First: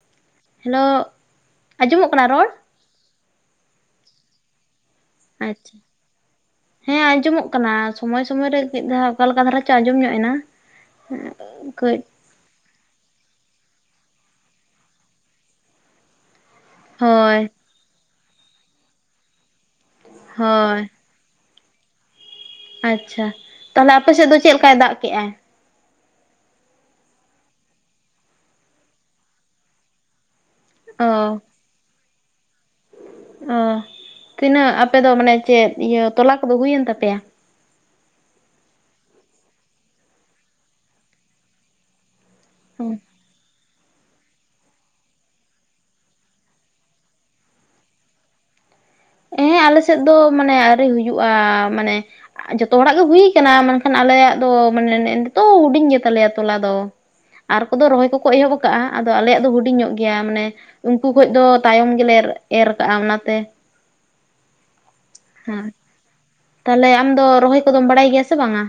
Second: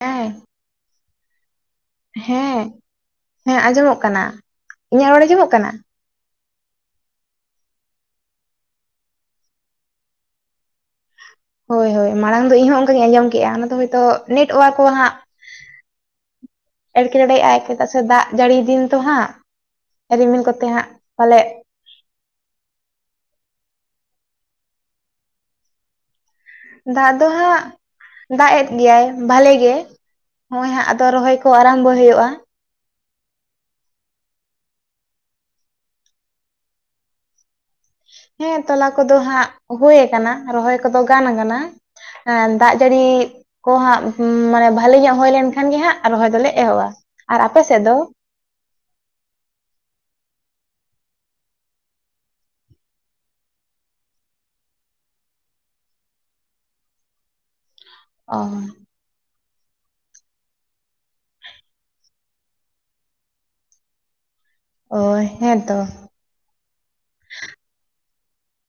ᱦᱮᱸ ᱦᱮᱞᱳ ᱟᱸᱡᱚᱢᱚᱜ ᱠᱟᱱᱟ ᱨᱚᱲ? ᱦᱮᱸ ᱦᱮᱸ ᱟᱸᱡᱚᱢᱚᱜ ᱠᱟᱱᱟ ᱤᱧᱟᱹᱜ ᱨᱚᱲ ᱟᱸᱡᱚᱢᱚᱜ ᱠᱟᱱᱟ? ᱟᱪᱪᱷᱟ ᱦᱮᱸ ᱟᱸᱡᱚᱢᱚᱜ ᱠᱟᱱᱟ ᱥᱚᱢᱚᱭ ᱥᱚᱢᱚᱭ ᱨᱮ ᱢᱤᱫ ᱫᱷᱟᱣ ᱚᱠᱟ ᱞᱮᱠᱟ ᱫᱷᱟᱨᱟ ᱪᱚ ᱟᱸᱡᱚᱢ ᱧᱚᱜ ᱮᱱᱟ ᱦᱳᱭ ᱠᱟᱹᱡ ᱦᱳᱭ ᱢᱟᱲᱟᱝ ᱫᱚ ᱤᱧ ᱦᱚᱸ ᱚᱱᱠᱟᱧ ᱟᱸᱡᱚᱢ ᱠᱮᱜ-ᱟ ᱚᱱᱟ ᱫᱚ ᱦᱚᱭᱛᱳ ᱱᱮᱴ ᱳᱣᱟᱨᱠ ᱠᱚ ᱦᱟᱸᱜ ᱦᱳᱭ ᱮᱴᱠᱮᱴᱚᱬᱮᱭᱮᱜᱼᱟᱭ ᱪᱮᱫᱟᱜ ᱥᱮ ᱫᱟᱜ ᱡᱟᱹᱲᱤ ᱫᱤᱱ ᱛᱚ ᱦᱟᱸᱜ ᱨᱤᱢᱤᱞ ᱠᱚᱛᱮ ᱦᱳᱭ ᱦᱟᱸᱜ ᱯᱟᱞᱮᱜ ᱟᱪᱪᱷᱟ ᱛᱟᱦᱚᱞᱮ ᱟᱯᱮ‌ ᱥᱮᱫ ᱫᱚ ᱪᱮᱫ ᱞᱮᱠᱟᱭ ᱫᱟᱜ ᱠᱮᱫ-ᱟ ᱫᱟᱜ ᱫᱚ ᱦᱟᱸᱜ ᱫᱟᱜ ᱮᱫ ᱜᱮᱭᱟᱭ ᱵᱷᱟᱞᱮ ᱜᱮ ᱱᱚᱜ-ᱚᱭ ᱦᱟᱸᱜ ᱟᱫᱚ ᱨᱚᱦᱚᱭ ᱚ ᱠᱚ ᱟᱨᱟᱢᱵᱚᱭ ᱦᱩᱭᱩᱜᱼᱟ ᱚ ᱛᱤᱱᱟᱹᱜ ᱟᱯᱮ ᱫᱚ ᱢᱟᱱᱮ ᱪᱮᱫ ᱤᱭᱟᱹ ᱛᱚᱞᱟ ᱠᱚᱫᱚ ᱦᱩᱭᱮᱱ ᱛᱟᱯᱮᱭᱟ ᱦᱮᱸ ᱛᱚᱞᱟ ᱠᱚᱫᱚ ᱦᱟᱸᱜ ᱦᱳᱭ ᱟᱠᱟᱱᱟ ᱨᱚᱦᱚᱭ ᱠᱚᱫᱚ ᱜᱟᱱ ᱟᱠᱟᱱᱟ ᱦᱮᱸ ᱫᱟᱜ ᱡᱟᱹᱲᱤ ᱠᱚ ᱦᱟᱸᱜ ᱢᱟᱱᱮ ᱵᱷᱟᱹᱞᱤ ᱧᱚᱜ ᱦᱩᱭ ᱞᱮᱱᱠᱷᱟᱱ ᱜᱮ ᱦᱟᱸᱜ ᱨᱚᱦᱚᱭ ᱫᱚᱞᱮ ᱮᱦᱚᱵᱟ ᱾ ᱟᱨ ᱟᱯᱮ ᱥᱮᱫ ᱫᱚ? ᱦᱮᱸ ᱟᱞᱮ ᱥᱮᱫ ᱫᱚ ᱢᱟᱱᱮ ᱟᱣᱨᱤ ᱦᱩᱭᱩᱜᱼᱟ ᱢᱟᱱᱮ ᱡᱚᱛᱚ ᱦᱚᱲᱟᱜ ᱜᱮ ᱦᱩᱭ ᱠᱟᱱᱟ ᱢᱮᱱᱠᱷᱟᱱ ᱟᱞᱮᱭᱟᱜ ᱫᱚ ᱢᱟᱱᱮ ᱱᱮᱜ-ᱮ ᱱᱤᱛᱚᱜ ᱦᱩᱰᱤᱧ ᱜᱮ ᱛᱟᱞᱮᱭᱟ ᱛᱚᱞᱟ ᱫᱚ ᱟᱨ ᱠᱚᱫᱚ ᱨᱚᱦᱚᱭ ᱠᱚᱠᱚ ᱚ ᱮᱦᱚᱵ ᱟᱠᱟᱜᱼᱟ ᱟᱫᱚ ᱟᱞᱮᱭᱟᱜ ᱫᱚ ᱦᱩᱰᱤᱧ ᱧᱚᱜ ᱜᱮᱭᱟ ᱢᱟᱱᱮ ᱩᱱᱠᱩ ᱠᱷᱚᱡ ᱫᱚ ᱛᱟᱭᱚᱢ ᱜᱮᱞᱮ ᱮᱨ ᱟᱠᱟᱜᱼᱟ ᱚᱱᱟᱛᱮ ᱦᱚᱭ ᱦᱮᱸ ᱛᱟᱦᱚᱞᱮ ᱟᱢ ᱫᱚ ᱨᱚᱦᱚᱭ ᱠᱚᱫᱚᱢ ᱵᱟᱲᱟᱭ ᱜᱮᱭᱟ ᱥᱮ ᱵᱟᱝᱟ?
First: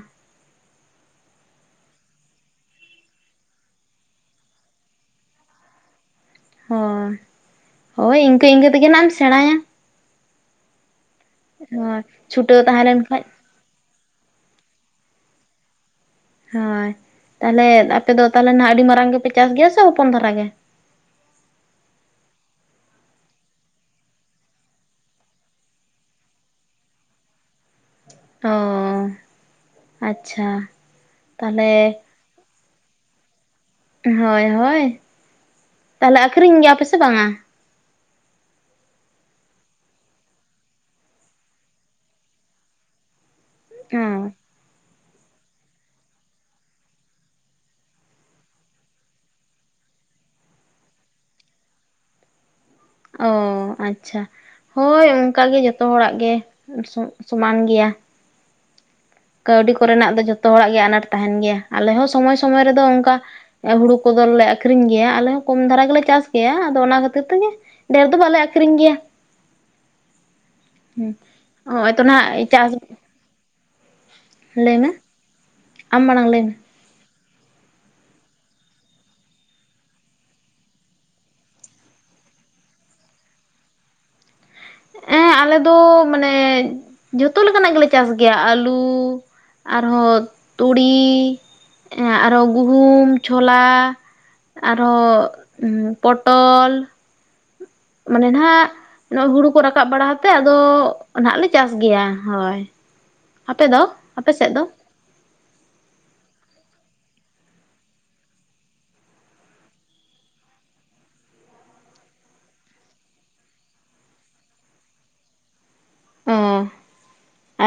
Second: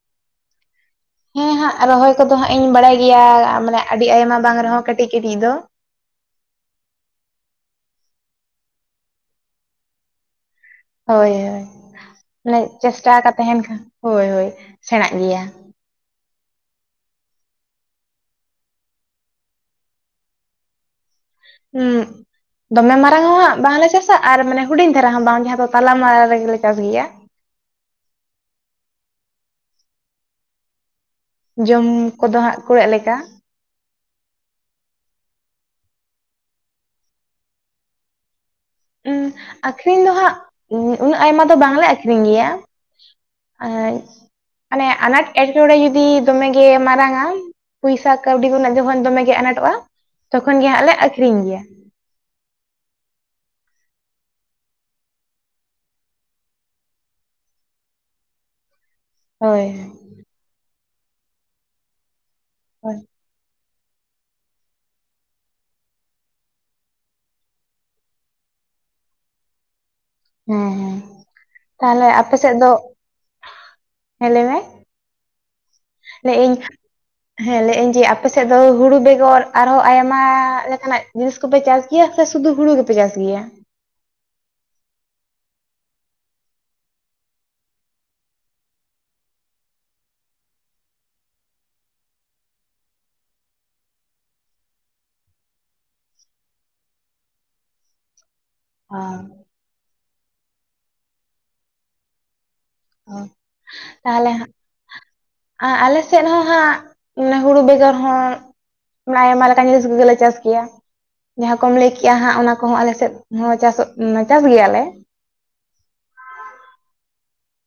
ᱦᱮᱸ ᱦᱟᱸᱜ ᱨᱚᱦᱚᱭ ᱠᱚᱫᱚ ᱦᱟᱸᱜ ᱤᱧ ᱵᱟᱲᱟᱭ ᱜᱮᱭᱟ ᱢᱟᱱᱮ ᱟᱹᱰᱤ ᱟᱭᱢᱟ ᱵᱟᱝ ᱨᱮᱦᱚᱸ ᱠᱟᱹᱴᱤᱡ ᱠᱟᱹᱴᱤᱡ ᱫᱚ ᱦᱚᱭ ᱦᱚᱭ ᱤᱱᱠᱟᱹ ᱤᱱᱠᱟᱹ ᱛᱮᱜᱮ ᱱᱷᱟᱜ ᱮᱢ ᱥᱮᱸᱬᱟᱭᱟ ᱦᱳᱭ ᱦᱳᱭ ᱪᱷᱩᱴᱟᱹᱣ ᱢᱟᱱᱮ ᱛᱟᱦᱮᱸ ᱞᱮᱱ ᱪᱮᱥᱴᱟ ᱠᱷᱟᱡ ᱟᱠᱟᱫ ᱛᱟᱦᱮᱱ ᱠᱷᱟᱱ ᱦᱳᱭ ᱦᱳᱭ ᱥᱮᱬᱟᱜ ᱜᱮᱭᱟ ᱦᱳᱭ ᱛᱟᱦᱚᱞᱮ ᱟᱯᱮ ᱫᱚ ᱛᱟᱦᱚᱞᱮ ᱱᱟᱦᱟᱜ ᱟᱹᱰᱤ ᱢᱟᱨᱟᱝ ᱜᱮᱯᱮ ᱪᱟᱥ ᱜᱮᱭᱟ ᱥᱮ ᱦᱚᱯᱚᱱ ᱫᱷᱟᱨᱟ ᱜᱮ? ᱦᱩᱸ ᱫᱚᱢᱮ ᱢᱟᱨᱟᱝ ᱦᱚᱸ ᱦᱟᱸᱜ ᱵᱟᱝᱞᱮ ᱪᱟᱥᱟ ᱟᱨ ᱢᱟᱱᱮ ᱦᱩᱰᱤᱧ ᱫᱷᱟᱨᱟ ᱦᱚᱸ ᱵᱟᱝ ᱡᱟᱦᱟᱸ ᱫᱚ ᱛᱟᱞᱟ ᱢᱟᱞᱟ ᱨᱮᱜᱮᱞᱮ ᱪᱟᱥ ᱜᱮᱭᱟ᱾ ᱚ ᱟᱪᱪᱷᱟ ᱛᱟᱦᱚᱞᱮ ᱡᱚᱢ ᱠᱚᱫᱚ ᱦᱟᱸᱜ ᱠᱩᱲᱟᱹᱜ ᱞᱮᱠᱟ᱾ ᱦᱳᱭ ᱦᱳᱭ ᱛᱟᱦᱚᱞᱮ ᱟᱹᱠᱷᱨᱤᱧ ᱜᱮᱭᱟᱯᱮᱥᱮ ᱵᱟᱝᱟ? ᱩᱸ ᱟᱠᱷᱨᱤᱧ ᱫᱚ ᱦᱟᱜ ᱩᱱᱟᱹᱜ ᱟᱭᱢᱟ ᱫᱚ ᱵᱟᱝᱞᱮ ᱟᱠᱷᱨᱤᱧ ᱜᱮᱭᱟ᱾ ᱦᱚᱭ ᱚᱱᱮ ᱟᱱᱟᱴ ᱮᱴᱠᱮᱴᱬᱮ ᱡᱩᱫᱤ ᱫᱚᱢᱮᱜᱮ ᱢᱟᱨᱟᱝᱟ, ᱯᱚᱭᱥᱟ ᱠᱟᱹᱣᱰᱤ ᱠᱚᱨᱮᱱᱟᱜ ᱡᱚᱠᱷᱚᱱ ᱫᱚᱢᱮᱜᱮ ᱟᱱᱟᱴᱚᱜᱼᱟ ᱛᱚᱠᱷᱚᱱ ᱜᱮ ᱦᱟᱸᱜ ᱞᱮ ᱟᱠᱷᱨᱤᱧ ᱜᱮᱭᱟ᱾ ᱚ ᱟᱪᱪᱷᱟ ᱦᱳᱭ ᱚᱱᱠᱟ ᱜᱮ ᱡᱷᱚᱛᱚ ᱦᱚᱲᱟᱜ ᱜᱮ ᱥᱚᱢᱟᱱ ᱜᱮᱭᱟ᱾ ᱦᱳᱭ ᱠᱟᱹᱣᱰᱤ ᱠᱚᱨᱮᱱᱟᱜ ᱫᱚ ᱡᱷᱚᱛᱚ ᱦᱚᱲᱟᱜ ᱜᱮ ᱟᱱᱟᱴ ᱛᱟᱦᱮᱱ ᱜᱮᱭᱟ ᱟᱞᱮ ᱦᱚᱸ ᱥᱚᱢᱚᱭ ᱥᱚᱢᱚᱭ ᱨᱮᱫᱚ ᱦᱳᱭ ᱚᱱᱠᱟ ᱦᱩᱲᱩ ᱠᱚᱫᱚᱞᱮ ᱟᱠᱷᱨᱤᱧ ᱜᱮᱭᱟ ᱟᱞᱮ ᱦᱚᱸ ᱠᱚᱢ ᱫᱷᱟᱨᱟ ᱜᱮᱞᱮ ᱪᱟᱥ ᱜᱮᱭᱟ ᱟᱫᱚ ᱚᱱᱟ ᱠᱷᱟᱹᱛᱤᱨ ᱛᱮᱜᱮ, ᱰᱷᱮᱨ ᱫᱚ ᱵᱟᱞᱮ ᱟᱠᱷᱨᱤᱧ ᱜᱮᱭᱟ᱾ ᱦᱮᱸ ᱦᱮᱸ ᱱᱚᱜᱼᱚᱭ ᱛᱚ ᱛᱟᱦᱚᱞᱮ ᱟᱯᱮ ᱱᱟᱜ ᱥᱮᱫ ᱫᱚ ᱪᱟᱥ ᱦᱮᱸ ᱞᱟᱹᱭ ᱢᱮ ᱟᱢ ᱢᱟᱲᱟᱝ ᱞᱟᱹᱭ ᱮᱜ ᱢᱮ ᱤᱧ ᱦᱮᱸ ᱞᱟᱹᱭ ᱮᱜ ᱟᱹᱧ ᱡᱮ ᱟᱯᱮ ᱥᱮᱫ ᱫᱚ ᱦᱩᱲᱩ ᱵᱮᱜᱚᱨ ᱟᱨᱦᱚᱸ ᱟᱭᱢᱟ ᱞᱮᱠᱟᱱᱟᱜ ᱡᱤᱱᱤᱥ ᱠᱚᱯᱮ ᱪᱟᱥ ᱜᱮᱭᱟ ᱥᱮ ᱥᱩᱫᱩ ᱦᱩᱲᱩ ᱜᱮᱯᱮ ᱪᱟᱥ ᱜᱮᱭᱟ ᱦᱮᱸ ᱟᱞᱮ ᱫᱚ ᱢᱟᱱᱮ ᱡᱷᱚᱛᱚ ᱞᱮᱠᱟᱱᱟᱜ ᱜᱮᱞᱮ ᱪᱟᱥ ᱜᱮᱭᱟ ᱟᱹᱞᱩ ᱟᱨᱦᱚᱸ ᱛᱩᱲᱤ ᱟᱨᱦᱚᱸ ᱜᱩᱦᱩᱢ, ᱪᱷᱳᱞᱟ ᱟᱨᱚ ᱯᱚᱴᱚᱞ ᱢᱟᱱᱮ ᱱᱟᱦᱟᱜ ᱱᱚ ᱦᱩᱲᱩ ᱠᱚ ᱨᱟᱠᱟᱵ ᱵᱟᱲᱟ ᱠᱟᱛᱮᱫ ᱟᱫᱚ ᱱᱦᱟᱜ ᱞᱮ ᱪᱟᱥ ᱜᱮᱭᱟ ᱦᱳᱭ᱾ ᱚ ᱟᱯᱮ ᱫᱚ ᱟᱯᱮ ᱛᱟᱦᱚᱞᱮ ᱦᱟᱜ ᱥᱮᱫ ᱫᱚ ᱟᱨ ᱟᱞᱮ ᱥᱮᱫ ᱦᱚᱸ ᱦᱟᱸᱜ ᱢᱟᱱᱮ ᱦᱩᱲᱩ ᱵᱮᱜᱚᱨ ᱦᱚᱸ ᱚᱱᱮ ᱟᱭᱢᱟ ᱞᱮᱠᱟᱱ ᱡᱤᱱᱤᱥ ᱠᱚᱜᱮᱞᱮ ᱪᱟᱥ ᱜᱮᱭᱟ᱾ ᱡᱟᱦᱟᱸ ᱠᱚᱢ ᱞᱟᱹᱭ ᱠᱮᱜᱼᱟ ᱦᱟᱸᱜ ᱚᱱᱟ ᱠᱚᱦᱚᱸ ᱟᱞᱮ ᱥᱮᱫ ᱦᱚᱸ ᱪᱟᱥᱚᱜ ᱪᱟᱥ ᱜᱮᱭᱟᱞᱮ᱾ ᱚ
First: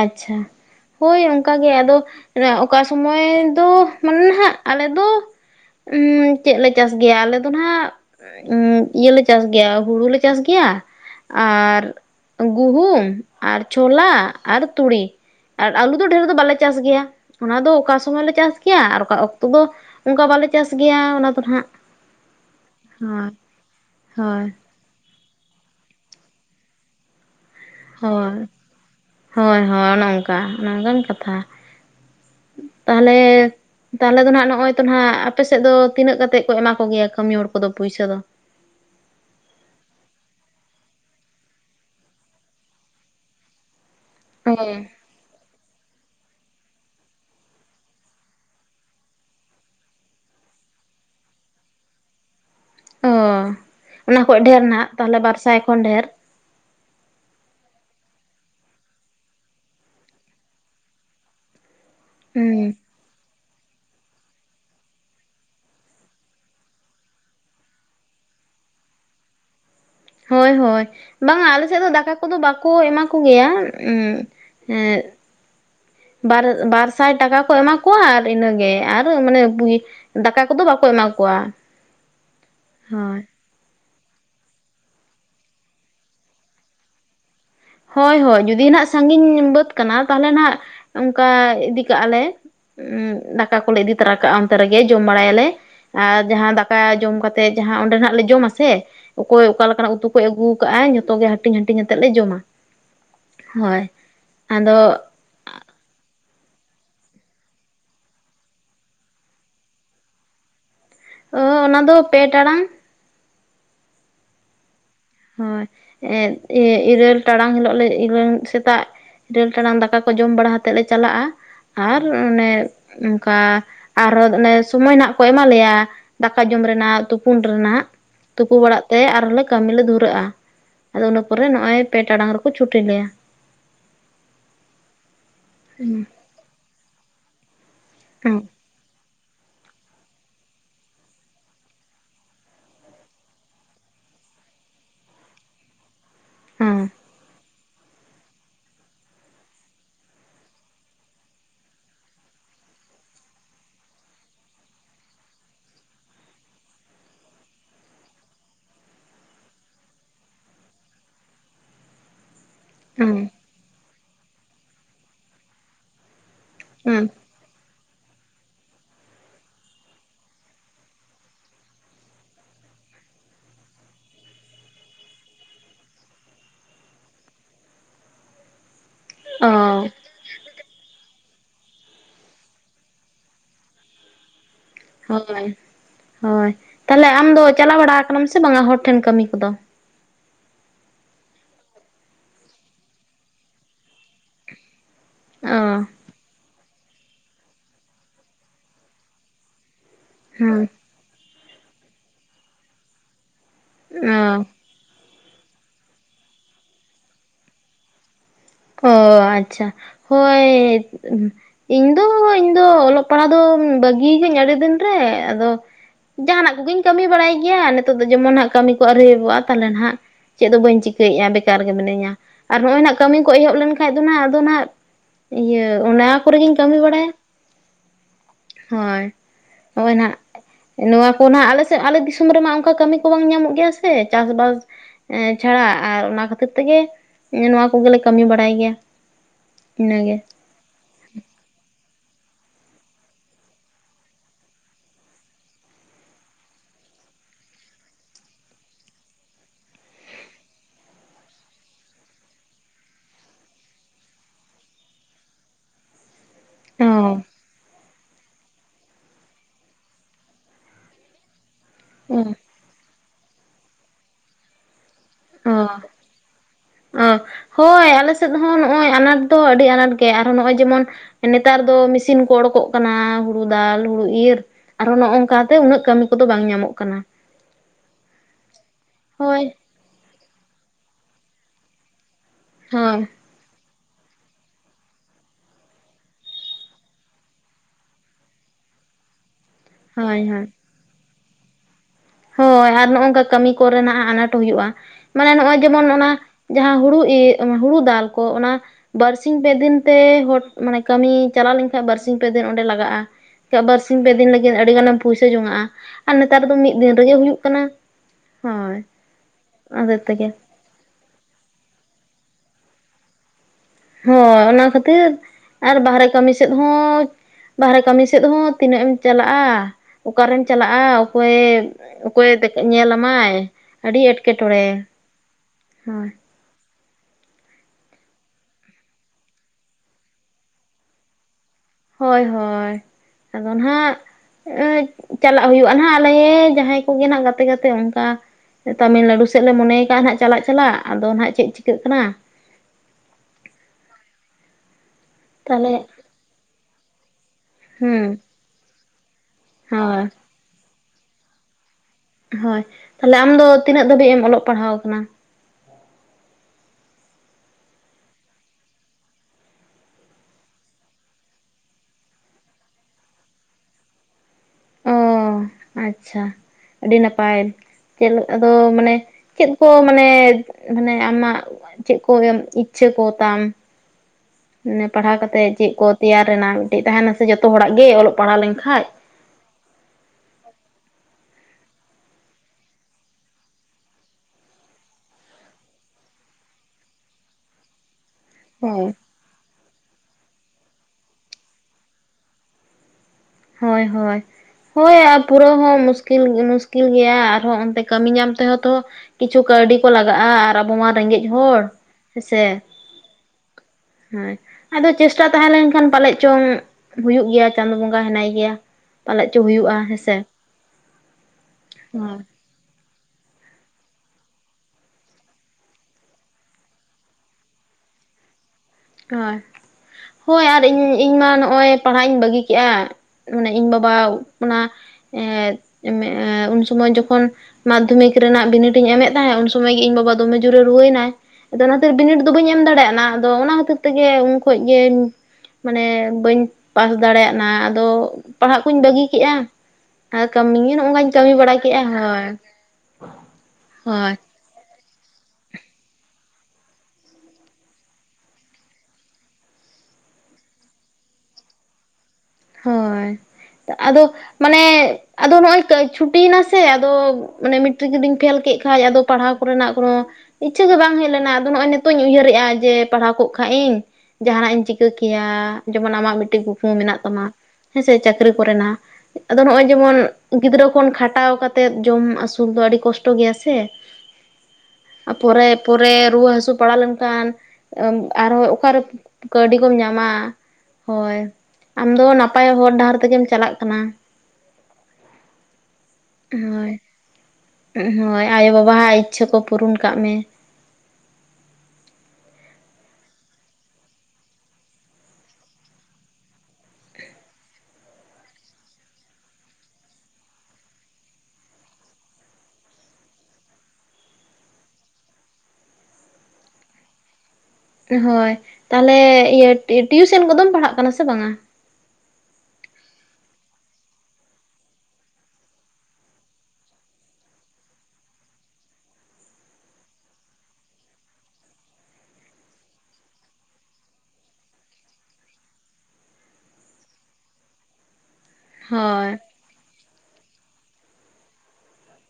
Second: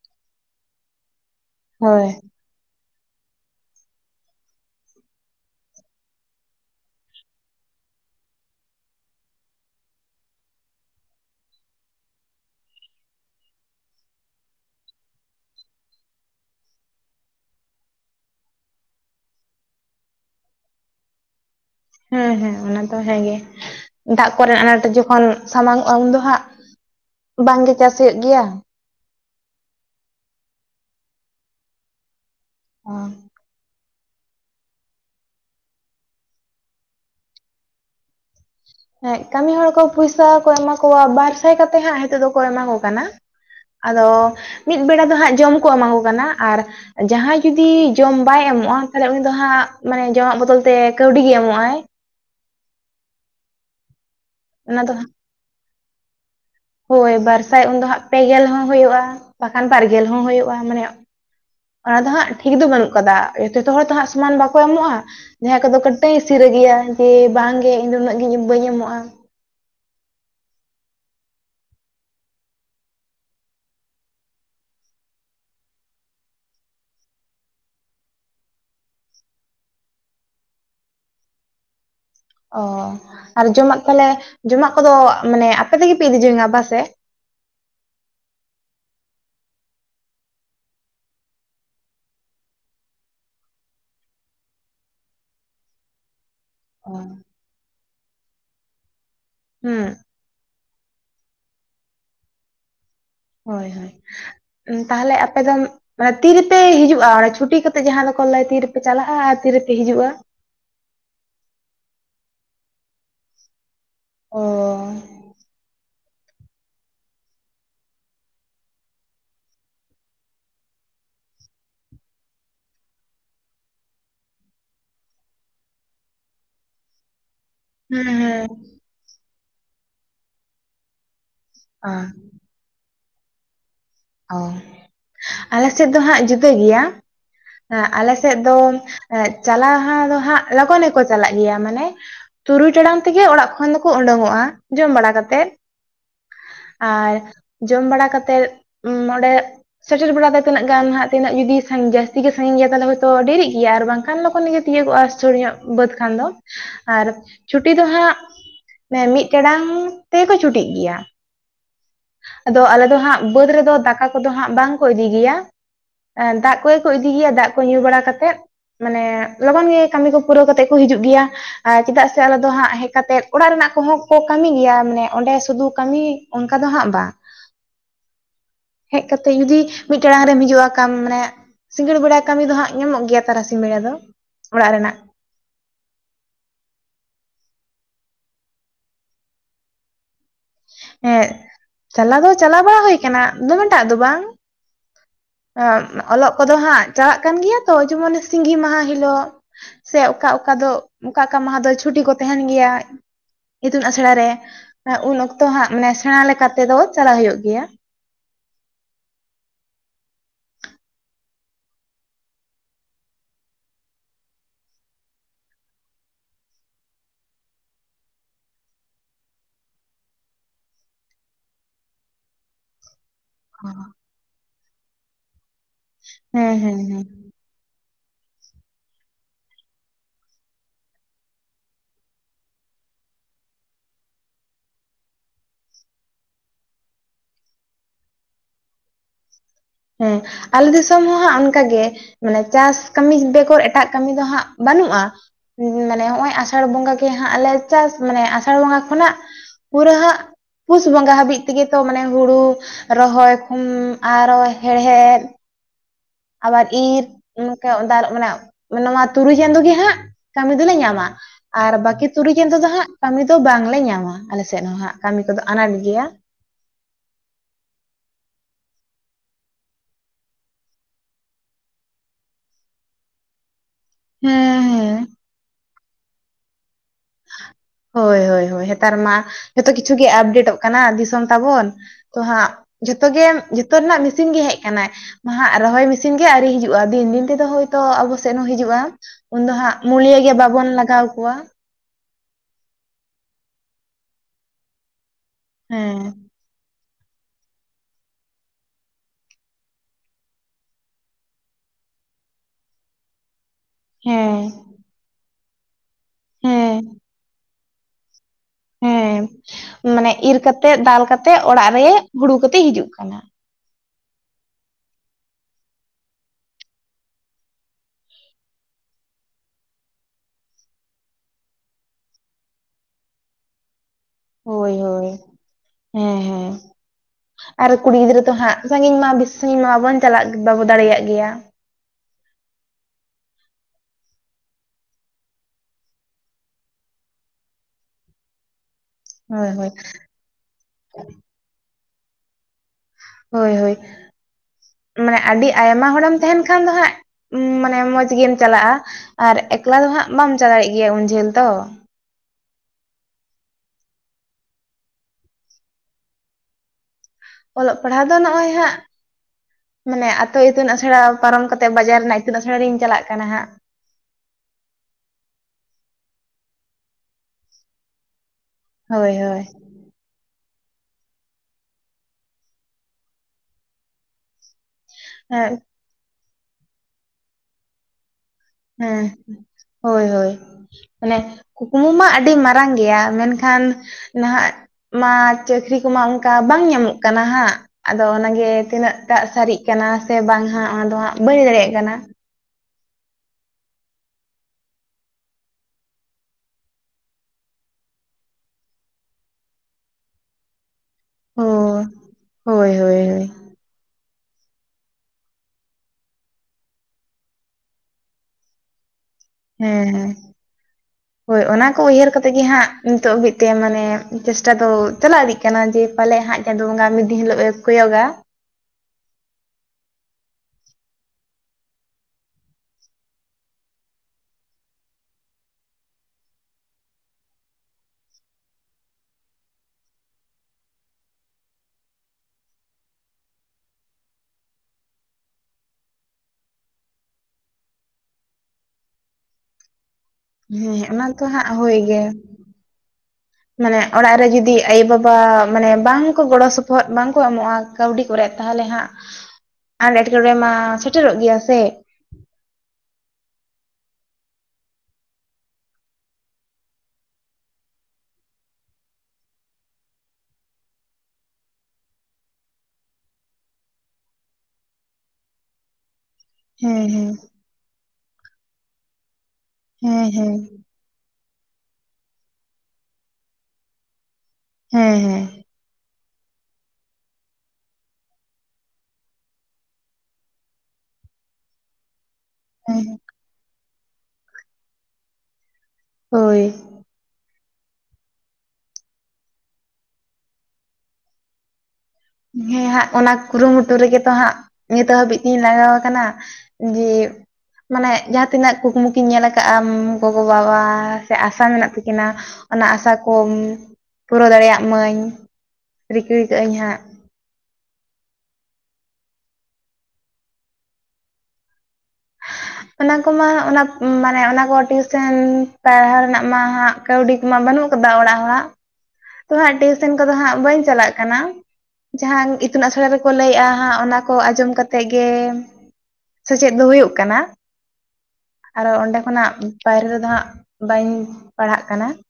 ᱟᱪᱪᱷᱟ ᱦᱳᱭ ᱚᱱᱠᱟ ᱜᱮ ᱟᱫᱚ ᱦᱳᱭ ᱚᱠᱟ ᱥᱚᱢᱚᱭ ᱫᱚ ᱢᱟᱱᱮ ᱦᱟᱜ ᱟᱞᱮ ᱫᱚ ᱩᱸ ᱪᱮᱫ ᱞᱮ ᱪᱟᱥ ᱜᱮᱭᱟ ᱟᱞᱮ ᱫᱚ ᱦᱟᱜ᱾ ᱤᱭᱟᱹᱞᱮ ᱪᱟᱥ ᱜᱮᱭᱟ ᱦᱩᱲᱩ ᱞᱮ ᱪᱟᱥ ᱜᱮᱭᱟ, ᱟᱨ ᱜᱩᱦᱩᱢ, ᱟᱨ ᱪᱷᱳᱞᱟ, ᱟᱨ ᱛᱩᱲᱤ, ᱟᱨ ᱟᱞᱩ ᱫᱚ ᱰᱷᱮᱨ ᱫᱚ ᱵᱟᱞᱮ ᱪᱟᱥ ᱜᱮᱭᱟ, ᱚᱱᱟ ᱫᱚ ᱚᱠᱟ ᱥᱚᱢᱚᱭᱞᱮ ᱪᱟᱥ ᱜᱮᱭᱟ ᱟᱨ ᱚᱠᱟ ᱚᱠᱛᱚ ᱫᱚ ᱚᱱᱠᱟ ᱵᱟᱞᱮ ᱪᱟᱥ ᱜᱮᱭᱟ ᱚᱱᱟ ᱫᱚ ᱦᱟᱜ ᱦᱮᱸ ᱦᱮᱸ ᱚᱱᱟ ᱫᱚ ᱦᱮᱸᱜᱮ ᱫᱟᱜ ᱦᱳᱭ ᱠᱚᱨᱮᱱᱟᱜ ᱟᱱᱟᱴ ᱡᱚᱠᱷᱚᱱ ᱥᱟᱢᱟᱝ ᱩᱱᱫᱚ ᱦᱟᱸᱜ ᱵᱟᱝᱜᱮ ᱪᱟᱥ ᱦᱩᱭᱩᱜ ᱦᱳᱭ ᱜᱮᱭᱟ᱾ ᱦᱳᱭ ᱦᱳᱭ ᱚᱱᱮ ᱚᱱᱠᱟ ᱚᱱᱮ ᱚᱱᱠᱟᱱ ᱠᱟᱛᱷᱟ, ᱚ ᱛᱟᱦᱞᱮ ᱛᱟᱦᱚᱞᱮ ᱫᱚ ᱦᱱᱟᱜ ᱱᱚᱜᱼᱚᱭ ᱛᱚ ᱱᱟᱜ ᱟᱯᱮ ᱥᱮᱫ ᱫᱚ ᱛᱤᱱᱟᱹᱜ ᱠᱟᱛᱮᱜ ᱠᱚ ᱮᱢᱟ ᱠᱚᱜᱮᱭᱟ ᱠᱟᱹᱢᱤ ᱦᱚᱲ ᱠᱚᱫᱚ ᱯᱩᱭᱥᱟᱹ ᱫᱚ? ᱦᱮᱸ ᱠᱟᱹᱢᱤ ᱦᱚᱲ ᱠᱚ ᱯᱚᱭᱥᱟ ᱠᱚ ᱮᱢᱟ ᱠᱚᱣᱟ ᱵᱟᱨ ᱥᱟᱭ ᱠᱟᱛᱮᱜ ᱦᱟᱸᱜ ᱱᱤᱛᱚᱜ ᱫᱚᱠᱚ ᱮᱢᱟ ᱠᱚ ᱠᱟᱱᱟ᱾ ᱟᱫᱚ ᱦᱮᱸ ᱢᱤᱫ ᱵᱮᱲᱟ ᱫᱚ ᱦᱟᱸᱜ ᱡᱚᱢ ᱠᱚ ᱮᱢᱟ ᱠᱚ ᱠᱟᱱᱟ ᱟᱨ ᱡᱟᱦᱟᱸᱭ ᱡᱩᱫᱤ ᱡᱚᱢ ᱵᱟᱭ ᱮᱢ ᱞᱟᱜᱼᱟ ᱛᱟᱦᱚᱞᱮ ᱩᱱᱤ ᱫᱚ ᱦᱟᱸᱜ ᱢᱟᱱᱮ ᱡᱚᱢᱟᱜ ᱵᱚᱫᱚᱞ ᱛᱮ ᱠᱟᱹᱣᱰᱤ ᱜᱮᱭ ᱮᱢᱚᱜᱼ ᱟᱭ᱾ ᱚᱻ ᱚᱱᱟ ᱠᱷᱚᱡ ᱰᱷᱮᱨ ᱚᱱᱟ ᱱᱟᱜ ᱫᱚ ᱦᱟᱸᱜ ᱛᱟᱦᱞᱮ ᱵᱟᱨ ᱥᱟᱭ ᱠᱷᱚᱱ ᱰᱷᱮᱨ᱾ ᱦᱳᱭ ᱵᱟᱨ ᱥᱟᱭ ᱩᱱᱫᱚ ᱦᱟᱸᱜ ᱯᱮ ᱜᱮᱞ ᱦᱚᱸ ᱦᱩᱭᱩᱜᱼᱟ ᱵᱟᱠᱷᱟᱱ ᱵᱟᱨᱜᱮᱞ ᱦᱚᱸ ᱦᱩᱭᱩᱜᱼᱟ᱾ ᱢᱟᱱᱮ ᱚᱱᱟ ᱫᱚ ᱦᱟᱸᱜ ᱴᱷᱤᱠ ᱫᱚ ᱦᱩᱸ ᱵᱟᱹᱱᱩᱜ ᱠᱟᱫᱟ, ᱡᱚᱛᱚ ᱦᱚᱲ ᱫᱚ ᱦᱟᱸᱜ ᱥᱚᱢᱟᱱ ᱵᱟᱠᱚ ᱮᱢᱚᱜᱼᱟ᱾ ᱡᱟᱦᱟᱸᱭ ᱠᱚᱫᱚ ᱠᱟᱹᱴᱤᱡ ᱥᱤᱨᱟᱹ ᱜᱮᱭᱟ ᱡᱮ ᱵᱟᱝᱜᱮ ᱤᱧᱫᱚ ᱩᱱᱟᱹᱜ ᱜᱮ ᱵᱟᱹᱫ ᱮᱢᱚᱜᱼᱟ ᱦᱳᱭ ᱦᱳᱭ ᱵᱟᱝᱼᱟ ᱟᱞᱮ ᱥᱮᱫ ᱫᱚ ᱫᱟᱠᱟ ᱠᱚᱫᱚ ᱵᱟᱠᱚ ᱮᱢᱟ ᱠᱚᱜᱮᱭᱟ᱾ ᱮᱸᱜ ᱵᱟᱨ ᱵᱟᱨ ᱥᱟᱭ ᱴᱟᱠᱟ ᱠᱚ ᱮᱢᱟ ᱠᱚᱣᱟ ᱟᱨ ᱤᱱᱟᱹᱜᱮ ᱟᱨ ᱢᱟᱱᱮ ᱯᱩᱭ ᱫᱟᱠᱟ ᱠᱚᱫᱚ ᱵᱟᱠᱚ ᱮᱢᱟ ᱠᱚᱣᱟ᱾ ᱚ ᱦᱳᱭ ᱟᱨ ᱡᱚᱢᱟᱜ ᱛᱟᱦᱚᱞᱮ ᱡᱚᱢᱟᱜ ᱠᱚᱫᱚ ᱢᱟᱱᱮ ᱟᱯᱮ ᱛᱮᱜᱮ ᱯᱮ ᱤᱫᱤ ᱡᱚᱝᱼᱟ ᱵᱟᱥᱮ? ᱦᱳᱭ ᱦᱳᱭ ᱡᱩᱫᱤ ᱱᱟᱜ ᱥᱟᱜᱤᱧ ᱵᱟᱹᱫ ᱠᱟᱱᱟ ᱛᱟᱦᱚᱞᱮ ᱦᱟᱜ ᱚᱱᱠᱟ ᱤᱫᱤ ᱠᱟᱜᱼᱟᱞᱮ᱾ ᱫᱟᱠᱟ ᱠᱚᱞᱮ ᱤᱫᱤ ᱛᱟᱨᱟ ᱠᱟᱜᱼᱟ ᱚᱱᱛᱮ ᱨᱮᱜᱮ ᱡᱚᱢ ᱵᱟᱲᱟᱭᱟᱞᱮ ᱟᱨ ᱡᱟᱦᱟᱸ ᱫᱟᱠᱟ ᱚ ᱡᱚᱢ ᱠᱟᱛᱮ ᱡᱟᱦᱟᱸ ᱚᱸᱰᱮ ᱱᱟᱜ ᱞᱮ ᱡᱚᱢ ᱥᱮ ᱚᱠᱚᱭ ᱚᱠᱟ ᱦᱩᱸ ᱞᱮᱠᱟᱱᱟᱜ ᱩᱛᱩ ᱠᱚᱭ ᱟᱹᱜᱩ ᱠᱟᱜ ᱟᱭ ᱡᱚᱛᱚᱜ ᱜᱮ ᱦᱟᱹᱴᱤᱧ ᱦᱟᱹᱴᱤᱧ ᱠᱟᱛᱮᱫ ᱞᱮ ᱡᱚᱢᱟ᱾ ᱦᱳᱭ ᱦᱳᱭ ᱟᱫᱚ ᱛᱟᱦᱞᱮ ᱟᱯᱮ ᱫᱚ ᱢᱟᱱᱮ ᱛᱤ ᱨᱮ ᱯᱮ ᱦᱤᱡᱩᱜᱼᱟ ᱪᱷᱩᱴᱤ ᱠᱟᱛᱮᱜ ᱡᱟᱦᱟᱸ ᱫᱚ ᱠᱚ ᱞᱟᱹᱭ ᱛᱤ ᱨᱮᱯᱮ ᱪᱟᱞᱟᱜᱼᱟ ᱟᱨ ᱛᱤ ᱨᱮ ᱯᱮ ᱦᱤᱡᱩᱜᱼᱟ ᱳᱳ ᱚᱱᱟ ᱫᱚ ᱯᱮ ᱴᱟᱲᱟᱝ ᱚ ᱦᱚᱭ ᱮᱫ ᱤᱨᱟᱹᱞ ᱴᱟᱲᱟᱝ ᱦᱤᱞᱳᱜ ᱞᱮ ᱤᱨᱟᱹᱞ ᱥᱮᱛᱟᱜ ᱤᱨᱟᱹᱞ ᱴᱟᱲᱟᱝ ᱫᱟᱠᱟ ᱠᱚ ᱡᱚᱢ ᱵᱟᱲᱟ ᱦᱟᱛᱮᱫ ᱞᱮ ᱪᱟᱞᱟᱜᱼᱟ ᱟᱨ ᱚᱱᱮ ᱚᱝᱠᱟ ᱟᱨᱦᱚᱸ ᱚᱱᱮ ᱥᱚᱢᱚᱭ ᱠᱚ ᱮᱢᱟ ᱞᱮᱭᱟ ᱫᱟᱠᱟ ᱡᱚᱢ ᱨᱮᱱᱟᱜ ᱛᱩᱯ ᱯᱩᱱ ᱨᱮᱱᱟᱜ ᱦᱮᱸ ᱦᱮᱸ ᱛᱩᱯᱩ ᱵᱟᱲᱟᱜ ᱛᱮ ᱟᱨᱦᱚᱸᱞᱮ ᱠᱟᱹᱢᱤ ᱞᱮ ᱫᱷᱩᱨᱟᱹᱜᱼᱟ ᱟᱫᱚ ᱤᱱᱟᱹ ᱯᱚᱨᱮ ᱱᱚᱜᱼᱚᱭ ᱯᱮ ᱟᱸ, ᱴᱟᱲᱟᱝ ᱨᱮᱠᱚ ᱪᱷᱩᱴᱤ ᱞᱮᱭᱟ ᱚᱚ ᱟᱞᱮ ᱥᱮᱫ ᱫᱚ ᱦᱟᱸᱜ ᱡᱩᱫᱟᱹ ᱜᱮᱭᱟ ᱟᱜ ᱟᱞᱮ ᱥᱮᱫ ᱫᱚ ᱮᱸ ᱪᱟᱞᱟᱣ ᱫᱚ ᱦᱟᱸᱜ ᱞᱚᱜᱚᱱ ᱜᱮᱠᱚ ᱪᱟᱞᱟᱜ ᱜᱮᱭᱟ ᱢᱟᱱᱮ ᱛᱩᱨᱩᱭ ᱴᱟᱲᱟᱝ ᱛᱮᱜᱮ ᱚᱲᱟᱜ ᱠᱷᱚᱱ ᱫᱚᱠᱚ ᱳᱰᱳᱝᱚᱜᱼᱟ ᱡᱚᱢ ᱵᱟᱲᱟ ᱠᱟᱛᱮᱫ ᱟᱨ ᱡᱚᱢ ᱵᱟᱲᱟ ᱠᱟᱛᱮᱫ ᱱᱰᱮ- ᱥᱮᱴᱮᱨ ᱵᱟᱲᱟ ᱛᱮ ᱛᱤᱱᱟᱹᱜ ᱜᱟᱱ ᱦᱟᱸᱜ ᱛᱤᱱᱟᱹᱜ ᱡᱩᱫᱤ ᱥᱟ ᱡᱟᱥᱛᱤ ᱜᱮ ᱥᱟᱺᱜᱤᱧ ᱜᱮᱭᱟ ᱛᱟᱦᱚᱞᱮ ᱦᱚᱭᱛᱚ ᱰᱮᱨᱤᱜ ᱜᱮᱭᱟ ᱵᱟᱝᱠᱷᱟᱱ ᱞᱚᱜᱚᱱ ᱜᱮ ᱛᱤᱭᱳᱟᱹᱜᱚᱜᱼᱟ ᱥᱩᱨ ᱧᱚᱜ ᱵᱟᱹᱫᱽ ᱠᱷᱟᱱ ᱫᱚ ᱟᱨ ᱪᱷᱩᱴᱤ ᱫᱚ ᱦᱟᱸᱜ᱾ ᱮᱢ ᱢᱤᱫ ᱴᱟᱲᱟᱝ ᱛᱮᱠᱚ ᱪᱷᱩᱴᱤᱜ ᱜᱮᱭᱟ ᱟᱫᱚ ᱟᱞᱮ ᱫᱚ ᱦᱟᱸᱜ ᱵᱟᱹᱫᱽ ᱨᱮᱫᱚ ᱫᱟᱠᱟ ᱠᱚᱫᱚ ᱦᱟᱸᱜ ᱵᱟᱝ ᱠᱚ ᱤᱫᱤ ᱜᱮᱭᱟ ᱫᱟᱜ ᱟᱠᱳ ᱜᱮ ᱠᱚ ᱤᱫᱤ ᱜᱮᱭᱟ ᱫᱟᱜ ᱠᱚ ᱧᱩ ᱵᱟᱲᱟ ᱠᱟᱛᱮᱫ ᱢᱟᱱᱮ ᱞᱚᱜᱚᱱ ᱜᱮ ᱠᱟᱹᱢᱤ ᱠᱚ ᱯᱩᱨᱟᱹᱣ ᱠᱟᱛᱮᱫ ᱠᱚ ᱦᱤᱡᱩᱜ ᱜᱮᱭᱟ ᱟ ᱪᱮᱫᱟᱜ ᱥᱮ ᱟᱞᱮ ᱫᱚ ᱦᱟᱸᱜ ᱦᱮᱡ ᱠᱟᱛᱮᱫ ᱚᱲᱟᱜ ᱨᱮᱱᱟᱜ ᱠᱚᱦᱚᱸ ᱠᱚ ᱠᱟᱹᱢᱤ ᱜᱮᱭᱟ ᱢᱟᱱᱮ ᱚᱸᱰᱮ ᱥᱩᱫᱩ ᱠᱟᱹᱢᱤ ᱚᱝᱠᱟ ᱫᱚ ᱦᱟᱸᱜ ᱵᱟ ᱦᱮᱡ ᱠᱟᱛᱮ ᱡᱩᱫᱤ ᱚ ᱢᱤᱫ ᱴᱟᱲᱟᱝ ᱨᱮᱢ ᱦᱤᱡᱩᱜᱼᱟ ᱠᱟᱢ ᱢᱟᱱᱮ ᱥᱤᱸᱜᱟᱹᱲ ᱵᱮᱲᱟ ᱠᱟᱹᱢᱤ ᱫᱚ ᱦᱟᱸᱜ ᱧᱟᱢᱚᱜ ᱜᱮᱭᱟ ᱛᱟᱨᱟ ᱥᱤᱧ ᱵᱮᱲᱟ ᱫᱚ ᱚᱲᱟᱜ ᱨᱮᱱᱟᱜ ᱦᱳᱭ ᱦᱳᱭ ᱛᱟᱦᱞᱮ ᱟᱢ ᱫᱚ ᱪᱟᱞᱟᱣ ᱵᱟᱲᱟ ᱠᱟᱱᱟᱢ ᱥᱮ ᱵᱟᱝᱟ ᱦᱚᱲ ᱴᱷᱮᱱ ᱠᱟᱹᱢᱤ ᱠᱚᱫᱚ ᱮᱸᱜ ᱪᱟᱞᱟᱣ ᱫᱚ ᱪᱟᱞᱟᱣ ᱵᱟᱲᱟ ᱦᱩᱭ ᱠᱟᱱᱟ ᱫᱚᱢᱮ ᱴᱟᱜ ᱫᱚ ᱵᱟᱝ ᱚ ᱚᱞᱚᱜ ᱠᱚᱫᱚ ᱦᱟᱸᱜ ᱪᱟᱞᱟᱜ ᱠᱟᱱ ᱜᱮᱭᱟ ᱛᱚ ᱦᱚᱜᱼᱚᱭ ᱡᱮᱢᱚᱱ ᱥᱤᱸᱜᱤ ᱢᱟᱦᱟ ᱦᱤᱞᱳᱜ ᱥᱮ ᱚᱠᱟ ᱚᱠᱟ ᱦᱮᱸ ᱫᱚ ᱚᱠᱟ ᱚᱠᱟ ᱢᱟᱦᱟᱸ ᱫᱚ ᱪᱷᱩᱴᱤ ᱠᱚ ᱛᱟᱦᱮᱱ ᱜᱮᱭᱟ ᱤᱛᱩᱱ ᱟᱥᱲᱟᱨᱮ ᱚ ᱩᱱ ᱚᱠᱛᱚ ᱦᱟᱸᱜ ᱢᱟᱱᱮ ᱥᱮᱬᱟ ᱞᱮᱠᱟ ᱛᱮᱫᱚ ᱪᱟᱞᱟᱜ ᱦᱩᱭᱩᱜ ᱜᱮᱭᱟ ᱚ ᱟᱪᱪᱷᱟ ᱦᱳᱭ ᱤᱧ ᱫᱚ ᱤᱧ ᱫᱚ ᱚᱞᱚᱜ ᱯᱟᱲᱦᱟᱜ ᱫᱚ ᱵᱟᱹᱜᱤᱠᱟᱧ ᱟᱹᱰᱤ ᱫᱤᱱᱨᱮ ᱟᱫᱚ ᱡᱟᱦᱟ ᱱᱟᱜ ᱠᱚ ᱜᱮᱧ ᱠᱟᱹᱢᱤ ᱵᱟᱲᱟᱭ ᱜᱮᱭᱟ ᱱᱤᱛᱚᱜ ᱫᱚ ᱡᱮᱢᱚᱱ ᱦᱟᱸᱜ ᱠᱟᱹᱢᱤ ᱠᱚ ᱟᱹᱨᱤ ᱦᱮᱵᱚᱜᱼᱟ ᱛᱟᱦᱚᱞᱮ ᱦᱟᱜ ᱪᱮᱫ ᱦᱚᱸᱵᱟᱹᱧ ᱪᱤᱠᱟᱹᱭᱮᱜᱼᱟ ᱵᱮᱠᱟᱨ ᱜᱮ ᱢᱤᱱᱟᱹᱧᱟ ᱟᱨ ᱦᱚᱜᱼᱚᱭ ᱱᱟᱜ ᱠᱟᱹᱢᱤ ᱠᱚ ᱮᱦᱚᱵ ᱞᱮᱱᱠᱷᱟᱱ ᱫᱚ ᱟᱫᱚ ᱱᱟᱜ ᱚᱱᱟ ᱠᱚᱨᱮ ᱜᱤᱧ ᱦᱮᱸ ᱠᱟᱹᱢᱤ ᱦᱮᱸ ᱵᱟᱲᱟᱭᱟ ᱦᱮᱸ ᱦᱳᱭ ᱱᱚᱜ ᱚᱭ ᱱᱟᱜ ᱱᱚᱣᱟ ᱠᱚ ᱱᱟᱜ ᱟᱞᱮ ᱥᱮᱫ ᱟᱞᱮ ᱫᱤᱥᱚᱢ ᱨᱮᱢᱟ ᱚᱱᱠᱟ ᱠᱟᱹᱢᱤ ᱠᱚ ᱵᱟᱝ ᱧᱟᱢᱚᱜ ᱜᱮᱭᱟ ᱥᱮ ᱪᱟᱥ ᱵᱟᱥ ᱮᱮ ᱪᱷᱟᱲᱟ ᱟᱨ ᱚᱱᱟ ᱠᱷᱟᱹᱛᱤᱨ ᱛᱮᱜᱮ ᱱᱚᱣᱟ ᱠᱚ ᱜᱮᱞᱮ ᱠᱟᱹᱢᱤ ᱵᱟᱲᱟᱭ ᱜᱮᱭᱟ ᱦᱮᱸ ᱤᱱᱟᱹᱜᱮ ᱟᱞᱮ ᱫᱤᱥᱚᱢ ᱦᱚᱸ ᱦᱟᱸᱜ ᱚᱱᱠᱟ ᱜᱮ ᱢᱟᱱᱮ ᱪᱟᱥ ᱠᱟᱹᱢᱤ ᱵᱮᱜᱚᱨ ᱮᱴᱟᱜ ᱠᱟᱹᱢᱤ ᱫᱚ ᱦᱟᱸᱜ ᱵᱟᱹᱱᱩᱜᱼᱟ ᱢᱟᱱᱮ ᱦᱚᱜ ᱚᱭ ᱟᱥᱟᱲ ᱵᱚᱸᱜᱟ ᱜᱮ ᱦᱟᱸᱜ ᱞᱮ ᱪᱟᱥ ᱢᱟᱱᱮ ᱟᱥᱟᱲ ᱵᱚᱸᱜᱟ ᱠᱷᱚᱱᱟᱜ ᱯᱩᱨᱟᱹ ᱦᱟᱜ ᱯᱩᱥ ᱵᱚᱸᱜᱟ ᱦᱟᱹᱵᱤᱡ ᱛᱮᱜᱮ ᱛᱚ ᱢᱟᱱᱮ ᱦᱩᱲᱩ ᱨᱚᱦᱚᱭ ᱠᱷᱚᱱ ᱟᱨᱚ ᱦᱮᱲᱦᱮᱫ ᱟᱵᱟᱨ ᱤᱨ ᱚ ᱱᱚᱝᱠᱟ ᱫᱟᱞ ᱢᱟᱱᱮ ᱱᱚᱣᱟ ᱛᱩᱨᱩᱭ ᱪᱟᱸᱫᱚ ᱜᱮ ᱦᱟᱸᱜ ᱠᱟᱹᱢᱤ ᱫᱚᱞᱮ ᱧᱟᱢᱟ ᱟᱨ ᱵᱟᱹᱠᱤ ᱛᱩᱨᱩᱭ ᱚ ᱪᱟᱸᱫᱳ ᱫᱚ ᱦᱟᱸᱜ ᱠᱟᱹᱢᱤ ᱫᱚ ᱛᱚ ᱵᱟᱝᱞᱮ ᱧᱟᱢᱟ ᱟᱞᱮ ᱥᱮᱫ ᱦᱚᱸ ᱦᱟᱸᱜ ᱠᱟᱹᱢᱤ ᱠᱚᱫᱚ ᱟᱱᱟᱴ ᱚ ᱜᱮᱭᱟ ᱚ ᱦᱳᱭ ᱟᱞᱮ ᱥᱮᱫ ᱦᱚᱸ ᱱᱚᱜᱼᱚᱭ ᱟᱱᱟᱴ ᱫᱚ ᱟᱹᱰᱤ ᱟᱱᱟᱴ ᱜᱮ ᱟᱨᱦᱚᱸ ᱱᱚᱜᱼᱚᱭ ᱡᱮᱢᱚᱱ ᱱᱮᱛᱟᱨ ᱫᱚ ᱢᱤᱥᱤᱱ ᱠᱚ ᱳᱲᱳᱠᱚᱜ ᱠᱟᱱᱟ ᱦᱩᱲᱩ ᱫᱟᱞ ᱦᱩᱲᱩ ᱤᱨ ᱦᱮᱸ ᱤᱨ ᱦᱮᱸ ᱟᱨᱦᱚ ᱱᱚᱝ ᱠᱟᱛᱮ ᱩᱱᱟᱹᱜ ᱠᱟᱹᱢᱤ ᱠᱚᱫᱚ ᱵᱟᱝ ᱧᱟᱢᱚᱜ ᱠᱟᱱᱟ ᱦᱳᱭ ᱦᱳᱭ ᱦᱳᱭ ᱦᱮᱛᱟᱨ ᱢᱟ ᱦᱳᱭ ᱡᱚᱛᱚ ᱠᱤᱪᱷ ᱜᱮ ᱟᱯᱰᱮᱴᱚᱜ ᱠᱟᱱᱟ ᱫᱤᱥᱚᱢ ᱛᱟᱵᱚᱱ ᱛᱚ ᱦᱟᱸᱜ ᱦᱳᱭ ᱡᱚᱛᱚ ᱜᱮ ᱡᱚ ᱛᱚ ᱨᱮᱱᱟᱜ ᱢᱤᱥᱤᱱ ᱜᱮ ᱦᱮᱡ ᱠᱟᱱᱟᱭ ᱦᱟᱜ ᱨᱚᱦᱚᱭ ᱢᱤᱥᱤᱱ ᱜᱮ ᱟᱹᱣᱨᱤ ᱦᱤᱡᱩᱜᱼᱟ ᱫᱤᱱ ᱫᱤᱱ ᱛᱮᱫᱚ ᱦᱳᱭᱛᱳ ᱟᱵᱚ ᱥᱮᱫ ᱦᱚᱸ ᱦᱤᱡᱩᱜᱼᱟ ᱩᱱᱫᱚ ᱦᱟᱸᱜ ᱢᱩᱞᱭᱟᱹ ᱦᱳᱭ ᱜᱮ ᱦᱳᱭ ᱵᱟᱵᱚᱱ ᱞᱟᱜᱟᱣ ᱠᱚᱣᱟ ᱦᱳᱭ ᱟᱨ ᱱᱚᱜᱼ ᱱᱚᱝᱠᱟ ᱠᱟᱹᱢᱤ ᱠᱚ ᱨᱮᱱᱟᱜ ᱟᱱᱟᱴ ᱦᱩᱭᱩᱜᱼᱟ ᱢᱟᱱᱮ ᱱᱚᱜᱼᱚᱭ ᱡᱮᱢᱚᱱ ᱦᱮᱸ ᱚᱱᱟ ᱡᱟᱦᱟᱸ ᱦᱩᱲᱳ ᱤᱭᱹ ᱦᱳᱲᱳ ᱫᱟᱞ ᱠᱚ ᱚᱱᱟ ᱵᱟᱨ ᱥᱤᱧ ᱯᱮ ᱫᱤᱱ ᱛᱮ ᱦᱚ ᱢᱟᱱᱮ ᱠᱟᱹᱢᱤ ᱪᱟᱞᱟᱣ ᱞᱮᱱᱠᱷᱟᱱ ᱵᱟᱨ ᱥᱤᱧ ᱯᱮ ᱫᱤᱱ ᱚᱸᱰᱮ ᱞᱟᱜᱟᱜᱼᱟ ᱪᱚᱸ ᱵᱟᱨᱥᱤᱧ ᱯᱮ ᱫᱤᱱ ᱦᱮᱸ ᱞᱟᱹᱜᱤᱫ ᱟᱹᱰᱤ ᱜᱟᱱᱮ ᱮᱢ ᱯᱩᱭᱥᱟᱹ ᱡᱚᱝᱱᱟᱜᱼᱟ ᱟᱨ ᱱᱮᱛᱟᱨ ᱫᱚ ᱢᱤᱫ ᱦᱮᱸ ᱫᱤᱱᱹ ᱨᱮᱹᱜᱮ ᱦᱩᱭᱩᱼᱜ ᱠᱟᱱᱟᱹ ᱦᱮᱸ ᱢᱟᱱᱮ ᱛᱮᱜᱮ ᱤᱨ ᱠᱟᱛᱮᱼᱜ ᱫᱟᱞ ᱠᱟᱛᱮᱼᱜ ᱚᱲᱟᱼᱜ ᱨᱮ ᱦᱩᱲᱩ ᱠᱟᱛᱮᱼᱜ ᱦᱤᱡᱩᱜ ᱠᱟᱱᱟᱹ ᱦᱳᱭᱸ ᱚᱱᱟ ᱠᱷᱟᱹᱛᱤᱨ ᱟᱨ ᱵᱟᱦᱨᱮ ᱠᱟᱹᱢᱤ ᱥᱮᱫ ᱦᱚᱸ ᱵᱟᱨ ᱨᱮ ᱠᱟᱹᱢᱤ ᱥᱮᱫ ᱦᱚᱸ ᱛᱤᱱᱟᱹᱜ ᱮᱢ ᱪᱟᱞᱟᱜᱼᱟᱹ ᱚᱠᱟᱨᱮᱢ ᱪᱟᱞᱟᱜᱼᱟ ᱚᱼᱠᱚᱭ ᱚᱼᱠᱚᱭ ᱵᱮᱹᱠᱮᱫ ᱧᱮᱞ ᱟᱢᱟᱭᱸ ᱟᱹᱰᱤ ᱮᱸᱴᱮᱴᱮᱹ ᱦᱳᱭᱸ ᱦᱳᱭᱹ ᱦᱮᱸ ᱦᱮᱸ ᱟᱨ ᱠᱩᱲᱤ ᱜᱤᱫᱽᱨᱟᱹ ᱫᱚ ᱦᱟᱸᱜ ᱥᱟᱺᱜᱤᱧ ᱢᱟ ᱵᱮᱥ ᱥᱟᱺᱜᱤᱧ ᱢᱟᱵᱚᱱ ᱪᱟᱞᱟᱜᱼᱟᱹ ᱵᱟᱵᱚ ᱫᱟᱲᱮᱭᱟᱼᱜ ᱜᱮᱭᱼᱟ᱾ ᱦᱳᱭᱸ ᱦᱳᱭᱸ ᱟᱫᱚ ᱱᱟᱦᱟᱼᱜ ᱪᱟᱞᱟᱜᱼᱟᱹ ᱦᱩᱭᱩᱜᱼᱟ ᱦᱟᱸᱜ ᱟᱼᱞᱮ ᱡᱟᱦᱟᱸᱭ ᱠᱚ ᱜᱮ ᱱᱟᱜ ᱜᱟᱛᱮ ᱜᱟᱛᱮ ᱚᱱᱠᱟ᱾ ᱛᱟᱢᱤᱞᱱᱟᱲᱩ ᱥᱮᱫ ᱦᱳᱭ ᱞᱮ ᱦᱳᱭ ᱢᱚᱱᱮᱭ ᱟᱠᱟᱜᱼᱟ ᱦᱟᱸᱜ ᱪᱟᱞᱟᱜᱼᱟᱹ ᱪᱟᱞᱟᱜᱼᱟ ᱟᱫᱚ ᱱᱟᱜᱹ ᱪᱮᱫ ᱪᱤᱠᱟᱹᱜ ᱠᱟᱱᱟ ᱦᱳᱭᱸ ᱦᱳᱭᱸ ᱢᱟᱱᱮ ᱟᱹᱰᱤ ᱛᱟᱦᱚᱞᱮ ᱟᱭᱢᱟᱹ ᱦᱚᱲ ᱮᱢ ᱛᱟᱦᱮᱸᱱ ᱠᱷᱟᱱ ᱫᱚ ᱦᱟᱸᱜ ᱢᱟᱱᱮ ᱦᱮᱸ ᱢᱚᱸᱡᱽ ᱜᱮᱢ ᱪᱟᱞᱟᱜᱼᱟ ᱟᱨᱹ ᱮᱠᱞᱟ ᱫᱚ ᱦᱳᱭ ᱦᱟᱸᱜ ᱵᱟᱢ ᱪᱟ ᱫᱟᱲᱮᱜ ᱜᱮᱼᱭᱟ ᱩᱱ ᱡᱷᱟᱹᱞ ᱛᱚ᱾ ᱦᱳᱭᱸ ᱛᱟᱦᱞᱮ ᱟᱢ ᱫᱚ ᱛᱤᱱᱟᱹᱜ ᱫᱷᱟᱹᱵᱤᱡ ᱮᱢ ᱚᱞᱚᱜ ᱯᱟᱲᱦᱟᱣᱼᱟ ᱟᱹᱠᱟᱱᱟ ᱚᱞᱚᱜ ᱯᱟᱲᱦᱟᱣᱼᱟ ᱫᱚ ᱱᱚᱜᱼᱚᱭ ᱦᱟᱸᱜ ᱢᱟᱱᱮ ᱟᱛᱳ ᱤᱛᱩᱱᱟ ᱟᱥᱲᱟᱹ ᱯᱟᱨᱚᱢ ᱠᱟᱛᱮᱼᱜ ᱵᱟᱡᱟᱨ ᱨᱮᱱᱟᱼᱜ ᱤᱛᱩᱱᱟᱹᱜᱥᱲᱟ ᱨᱤᱧ ᱪᱟᱞᱟᱜᱼᱟ ᱠᱟᱱᱟ ᱦᱟᱸᱜ ᱚ ᱟᱼᱪᱷᱟ ᱟᱹᱰᱤ ᱱᱟᱯᱟᱼᱭ ᱪᱮᱫ ᱟᱫᱚ ᱢᱟᱹᱱᱮ ᱦᱳᱭ ᱦᱳᱭ ᱪᱮᱫᱹ ᱠᱚ ᱢᱟᱱᱮ ᱢᱟᱱᱮ ᱟᱢᱟᱭᱸ ᱪᱮᱫ ᱠᱚ ᱮᱢ ᱤᱪᱷᱟᱹ ᱠᱚ ᱛᱟᱢ ᱢᱮ ᱯᱟᱲᱦᱟᱣᱼᱟ ᱦᱮᱸ ᱠᱟᱛᱮᱼᱜ ᱪᱮᱫ ᱠᱚ ᱛᱮᱭᱟᱨ ᱨᱮᱱᱟᱜ ᱢᱤᱫᱴᱮᱡ ᱛᱟᱦᱮᱱᱟ ᱥᱮ ᱡᱚᱛᱚ ᱦᱚᱲᱟᱼᱜ ᱜᱮ ᱚᱞᱚᱜ ᱯᱟᱲᱦᱟᱣᱼᱟ ᱞᱮᱱᱹᱠᱷᱟᱱ ᱦᱮᱸ ᱦᱳᱭᱸ ᱦᱳᱭᱸ ᱢᱟᱱᱮ ᱠᱩᱠᱢᱩ ᱢᱟ ᱟᱹᱰᱤ ᱢᱟᱨᱟᱝ ᱜᱮᱼᱭᱟ ᱢᱮᱱ ᱠᱷᱟᱱ ᱱᱟᱷᱟᱼᱜ ᱢᱟ ᱪᱟᱹᱠᱨᱤ ᱠᱚ ᱢᱟᱹ ᱚᱱᱠᱟ ᱵᱟᱝ ᱧᱟᱢᱚᱼᱜ ᱠᱟᱱᱟ ᱦᱟᱸᱜ ᱟᱼᱫᱚ ᱚᱱᱟᱼᱜ ᱜᱮ ᱦᱳᱭ ᱛᱤᱱᱟᱹᱜ ᱫᱟᱜ ᱥᱟᱹᱨᱤᱜ ᱠᱟᱱᱟ ᱥᱮ ᱵᱟᱝ ᱦᱟᱜᱸ ᱚᱱᱟ ᱫᱚ ᱦᱟᱸᱜ ᱵᱟᱹᱧ ᱫᱟᱲᱮᱭᱟᱼᱜ ᱠᱟᱱᱟ ᱦᱳᱭᱸ ᱦᱳᱭᱸ ᱦᱳᱭᱸ ᱟᱨ ᱯᱩᱨᱟᱹ ᱦᱚᱸ ᱢᱩᱥᱠᱤᱞ ᱢᱩᱥᱠᱤᱞ ᱜᱮᱼᱭᱟ ᱟᱨ ᱦᱚᱸ ᱚᱱᱹᱛᱮ ᱠᱟᱹᱢᱤ ᱧᱟᱢ ᱛᱮᱹᱦᱚᱸ ᱛᱚ ᱠᱤᱹᱪᱷᱩ ᱠᱟᱹᱣᱰᱤ ᱠᱚ ᱞᱟᱜᱟᱜᱼᱟ ᱟᱨ ᱟᱵᱚ ᱢᱟ ᱨᱮᱸᱜᱮᱡ ᱦᱳ ᱦᱚᱲᱹ ᱦᱮᱸᱥᱮ ᱦᱳᱭ ᱦᱳᱭ ᱦᱳᱭ ᱦᱮᱸ ᱦᱮᱸ ᱟᱫᱚ ᱪᱮᱥᱴᱟ ᱛᱟᱦᱮᱸ ᱞᱮᱱᱹᱠᱷᱟᱱ ᱯᱟᱞᱮᱫ ᱪᱚᱝ ᱦᱩᱭᱩᱜᱼᱟ ᱜᱮᱼᱭᱟ ᱪᱟᱸᱫᱚᱳ ᱵᱚᱸᱜᱟᱹ ᱦᱮᱱᱟᱭ ᱜᱮᱼᱭᱟ ᱯᱟᱞᱮᱫ ᱪᱚ ᱦᱩᱭᱩᱜᱼᱟ ᱦᱮᱸ ᱦᱮᱸ ᱦᱮᱸᱥᱮ ᱦᱳᱭᱸ ᱚᱱᱟᱹ ᱠᱚ ᱦᱳᱭ ᱩᱭᱦᱟᱹᱨ ᱠᱟᱹᱛᱮ ᱜᱮ ᱦᱟᱼᱜ ᱱᱤᱛᱚᱼᱜ ᱦᱟᱹᱵᱤᱡ ᱛᱮ ᱢᱟᱹᱱᱮ ᱪᱮᱥᱴᱟ ᱫᱚ ᱪᱟᱞᱟᱼᱣ ᱤᱫᱤᱜ ᱠᱟᱱᱟ ᱡᱮ ᱯᱟᱞᱮ ᱦᱟᱸᱜ ᱪᱟᱸᱫᱳ ᱵᱚᱸᱜᱟ ᱢᱤᱫ ᱫᱤᱱ ᱦᱤᱞᱳᱜ ᱮ ᱠᱚᱭᱚᱜᱼᱟ ᱦᱳᱭᱸ ᱦᱳᱭᱸ ᱟᱨ ᱤᱧ ᱤᱧ ᱢᱟ ᱱᱚᱜᱼᱚᱭ ᱯᱟᱲᱦᱟᱣᱼᱟ ᱤᱧ ᱵᱟᱹᱜᱤ ᱠᱮᱫᱼᱟ ᱢᱟᱱᱮ ᱤᱧ ᱵᱟᱵᱟ ᱚᱱᱟ ᱩᱱ ᱮᱢᱮᱼᱟ ᱩᱱ ᱥᱚᱢᱚᱭ ᱡᱚᱹᱠᱷᱚᱱ᱾ ᱢᱟᱫᱽᱫᱷᱚᱢᱤᱠ ᱨᱮᱱᱟᱼᱜ ᱵᱤᱱᱤᱰ ᱤᱧ ᱮᱢᱮᱫ ᱛᱟᱦᱮᱸᱱ ᱩᱱ ᱥᱚᱢᱚᱭ ᱜᱮ ᱤᱧ ᱵᱟᱵᱟ ᱫᱚᱢᱮ ᱡᱳᱨᱮ ᱨᱩᱣᱟᱹᱭᱱᱟᱭᱹ ᱟᱼᱫᱚ ᱚᱱᱟᱛᱤᱨ ᱵᱤᱱᱤᱰ ᱫᱚ ᱵᱟᱹᱧ ᱮᱢ ᱫᱟᱲᱮᱭᱟᱜᱼᱟ ᱟᱼᱫᱚ ᱚᱱᱟ ᱠᱷᱟᱹᱛᱤᱨ ᱛᱮ ᱜᱮ ᱩᱱ ᱠᱷᱚᱱ ᱜᱮ ᱢᱟᱱᱮ ᱵᱟᱹᱧ ᱯᱟᱥ ᱫᱟᱲᱮᱭᱟᱜᱱᱟᱹ ᱟᱼᱫᱚ ᱯᱟᱲᱹᱦᱟᱜᱸ ᱠᱩᱧ ᱵᱟᱹᱜᱤ ᱠᱮᱫᱼᱟ ᱦᱮᱸ ᱚᱱᱟᱹ ᱛᱚ ᱦᱟᱸᱜ ᱦᱳᱭ ᱜᱮ ᱢᱟᱱᱮ ᱦᱳᱭ ᱚᱲᱟᱼᱜ ᱨᱮ ᱡᱩᱫᱤ ᱟᱭᱳᱼᱵᱟᱵᱟ ᱢᱟᱱᱮ ᱵᱟᱝᱼᱠᱚ ᱜᱚᱲᱚ ᱥᱚᱯᱚᱦᱚᱫ ᱵᱟᱝᱼᱠᱚ ᱮᱢᱚᱜᱼᱟ ᱠᱟᱹᱣᱰᱤ ᱠᱚᱹᱨᱮᱜ ᱛᱟᱦᱚᱸᱞᱮ ᱦᱟᱸᱜ ᱟᱨ ᱮᱞᱴ ᱠᱚᱹᱨᱮ ᱢᱟ ᱥᱮᱴᱮᱨᱚᱜ ᱜᱮᱼᱭᱟ ᱥᱮᱹ ᱦᱳᱭᱸ ᱟᱼᱫᱚ ᱢᱟᱹᱱᱮ ᱟᱼᱫᱚ ᱱᱚᱜᱼᱚᱭ ᱪᱷᱩᱴᱤᱹᱭ ᱮᱱᱟ ᱮᱥ ᱟᱼᱫᱚ ᱢᱮᱴᱨᱤᱠ ᱡᱩᱫᱤᱧ ᱯᱷᱮᱞ ᱠᱮᱫ ᱠᱷᱟᱱ ᱫᱚ ᱯᱟᱲᱦᱟᱣᱼᱟ ᱠᱚᱹᱨᱮᱱᱟᱼᱜ ᱠᱳᱱᱳ ᱤᱪᱷᱟᱹ ᱜᱮ ᱵᱟᱝ ᱦᱮᱡ ᱞᱮᱱᱟᱹᱧ ᱟᱼᱫᱚ ᱱᱚᱜᱼᱚᱭ ᱱᱤᱛᱚᱜ ᱧ ᱩᱭᱦᱟᱹᱨᱮᱜᱼᱟ ᱡᱮ ᱯᱟᱲᱦᱟᱣᱼᱟ ᱠᱚᱼᱜ ᱠᱷᱟᱱ ᱤᱧᱹ ᱡᱟᱦᱟᱱᱟᱜ ᱤᱧ ᱪᱤᱠᱟᱹ ᱠᱮᱭᱟ ᱡᱮᱢᱚᱱ ᱟᱢᱟᱜ ᱢᱤᱫᱴᱮᱱ ᱠᱩᱠᱢᱩ ᱦᱮᱸ ᱢᱮᱱᱟᱜ ᱦᱮᱸ ᱛᱟᱢᱟ ᱦᱮᱸᱥᱮ ᱪᱟᱹᱠᱨᱤ ᱠᱚᱨᱮᱱᱟᱜ ᱟᱫᱚ ᱱᱚᱜᱼᱚᱭ ᱡᱮᱢᱚᱱ ᱦᱮᱸ ᱦᱮᱸ ᱜᱤᱫᱽᱨᱟᱹ ᱠᱷᱚᱱ ᱠᱷᱟᱴᱟᱣ ᱠᱟᱛᱮᱫ ᱡᱚᱢ ᱟᱹᱥᱩᱞ ᱫᱚ ᱟᱹᱰᱤ ᱠᱚᱥᱴᱚ ᱜᱮᱭᱟ ᱥᱮ ᱦᱮᱸ ᱦᱮᱸ ᱯᱚᱨᱮ ᱯᱚᱨᱮ ᱨᱩᱣᱟᱹ ᱦᱟᱹᱥᱩ ᱯᱟᱲᱟᱣ ᱞᱮᱱᱠᱷᱟᱱ ᱟᱨ ᱦᱚᱸ ᱚᱠᱟᱨᱮ ᱠᱟᱹᱣᱰᱤ ᱠᱚᱢ ᱧᱟᱢᱟ ᱦᱚᱭ ᱟᱢ ᱫᱚ ᱱᱟᱯᱟ ᱱᱟᱯᱟᱭ ᱦᱚᱨ ᱦᱮᱸ ᱰᱟᱦᱟᱨ ᱛᱮᱜᱮᱢ ᱪᱟᱞᱟᱜ ᱠᱟᱱᱟ ᱦᱳᱭ ᱦᱚᱭ ᱦᱚᱭ ᱟᱭᱳ ᱵᱟᱵᱟ ᱣᱟᱜ ᱤᱪᱷᱟᱹ ᱠᱚ ᱯᱩᱨᱚᱱ ᱠᱟᱜ ᱢᱮ ᱦᱮᱸ ᱦᱟᱸᱜ ᱚᱱᱟ ᱠᱩᱨᱩᱢᱩᱴᱩ ᱨᱮᱜᱮ ᱛᱚ ᱦᱟᱸᱜ ᱱᱤᱛ ᱦᱟᱹᱵᱤᱡ ᱛᱤᱧ ᱞᱟᱜᱟᱣ ᱟᱠᱟᱱᱟ ᱡᱮ ᱢᱟᱱᱮ ᱡᱟᱦᱟᱸ ᱛᱤᱱᱟᱹᱜ ᱠᱩᱠᱢᱩᱠᱤᱱ ᱧᱮᱞ ᱠᱟᱜᱼᱟ ᱜᱚᱜᱚ ᱵᱟᱵᱟ ᱥᱮ ᱟᱥᱟ ᱢᱮᱱᱟᱜ ᱛᱟᱹᱠᱤᱱᱟ ᱚᱱᱟ ᱟᱥᱟ ᱠᱚ ᱯᱩᱨᱟᱹᱣ ᱫᱟᱲᱮᱭᱟᱜ ᱢᱟᱹᱧ ᱨᱤᱠᱟ. ᱠᱟᱜ ᱟᱹᱧ ᱦᱟᱸᱜ ᱦᱭ ᱛᱟᱦᱚᱞᱮ ᱤᱭᱟᱹ ᱴᱤᱭᱩᱥᱮᱱ ᱠᱚᱫᱚᱢ ᱯᱟᱲᱦᱟᱜ ᱠᱟᱱᱟ ᱥᱮ ᱵᱟᱝᱼᱟ ᱚᱱᱟ ᱠᱚᱢᱟ ᱚᱱᱟ ᱢᱟᱱᱮ ᱚᱱᱟ ᱠᱚ ᱴᱤᱭᱩᱥᱮᱱ ᱯᱟᱲᱦᱟᱣ ᱨᱮᱱᱟᱜ ᱢᱟ ᱦᱟᱸᱜ ᱠᱟᱹᱣᱰᱤ ᱠᱚᱢᱟ ᱵᱟᱹᱱᱩᱜ ᱠᱟᱫᱟ ᱚᱲᱟᱜ ᱦᱚᱲᱟᱜ ᱛᱚ ᱦᱟᱸᱜ ᱴᱤᱭᱩᱥᱚᱱ ᱠᱚᱫᱚ ᱦᱟᱸᱜ ᱵᱟᱹᱧ ᱪᱟᱞᱟᱜ ᱠᱟᱱᱟ ᱡᱟᱦᱟᱸ ᱤᱛᱩᱱ ᱟᱥᱲᱟ ᱨᱮᱠᱚ ᱞᱟᱹᱭᱮᱜᱼᱟ ᱦᱟᱸᱜ ᱚᱱᱟ ᱠᱚ ᱟᱸᱡᱚᱢ ᱠᱟᱛᱮᱜ ᱜᱮ ᱥᱮᱪᱮᱫ ᱫᱚ ᱦᱳᱭᱳᱜ ᱠᱟᱱᱟ ᱟᱨᱚ ᱚᱸᱰᱮ ᱦᱳᱭ ᱠᱷᱚᱱᱟᱜ ᱵᱟᱭᱨᱮ ᱨᱮ ᱫᱚ ᱦᱟᱸᱜ ᱵᱟᱹᱧ ᱯᱟᱲᱦᱟᱜ ᱠᱟᱱᱟ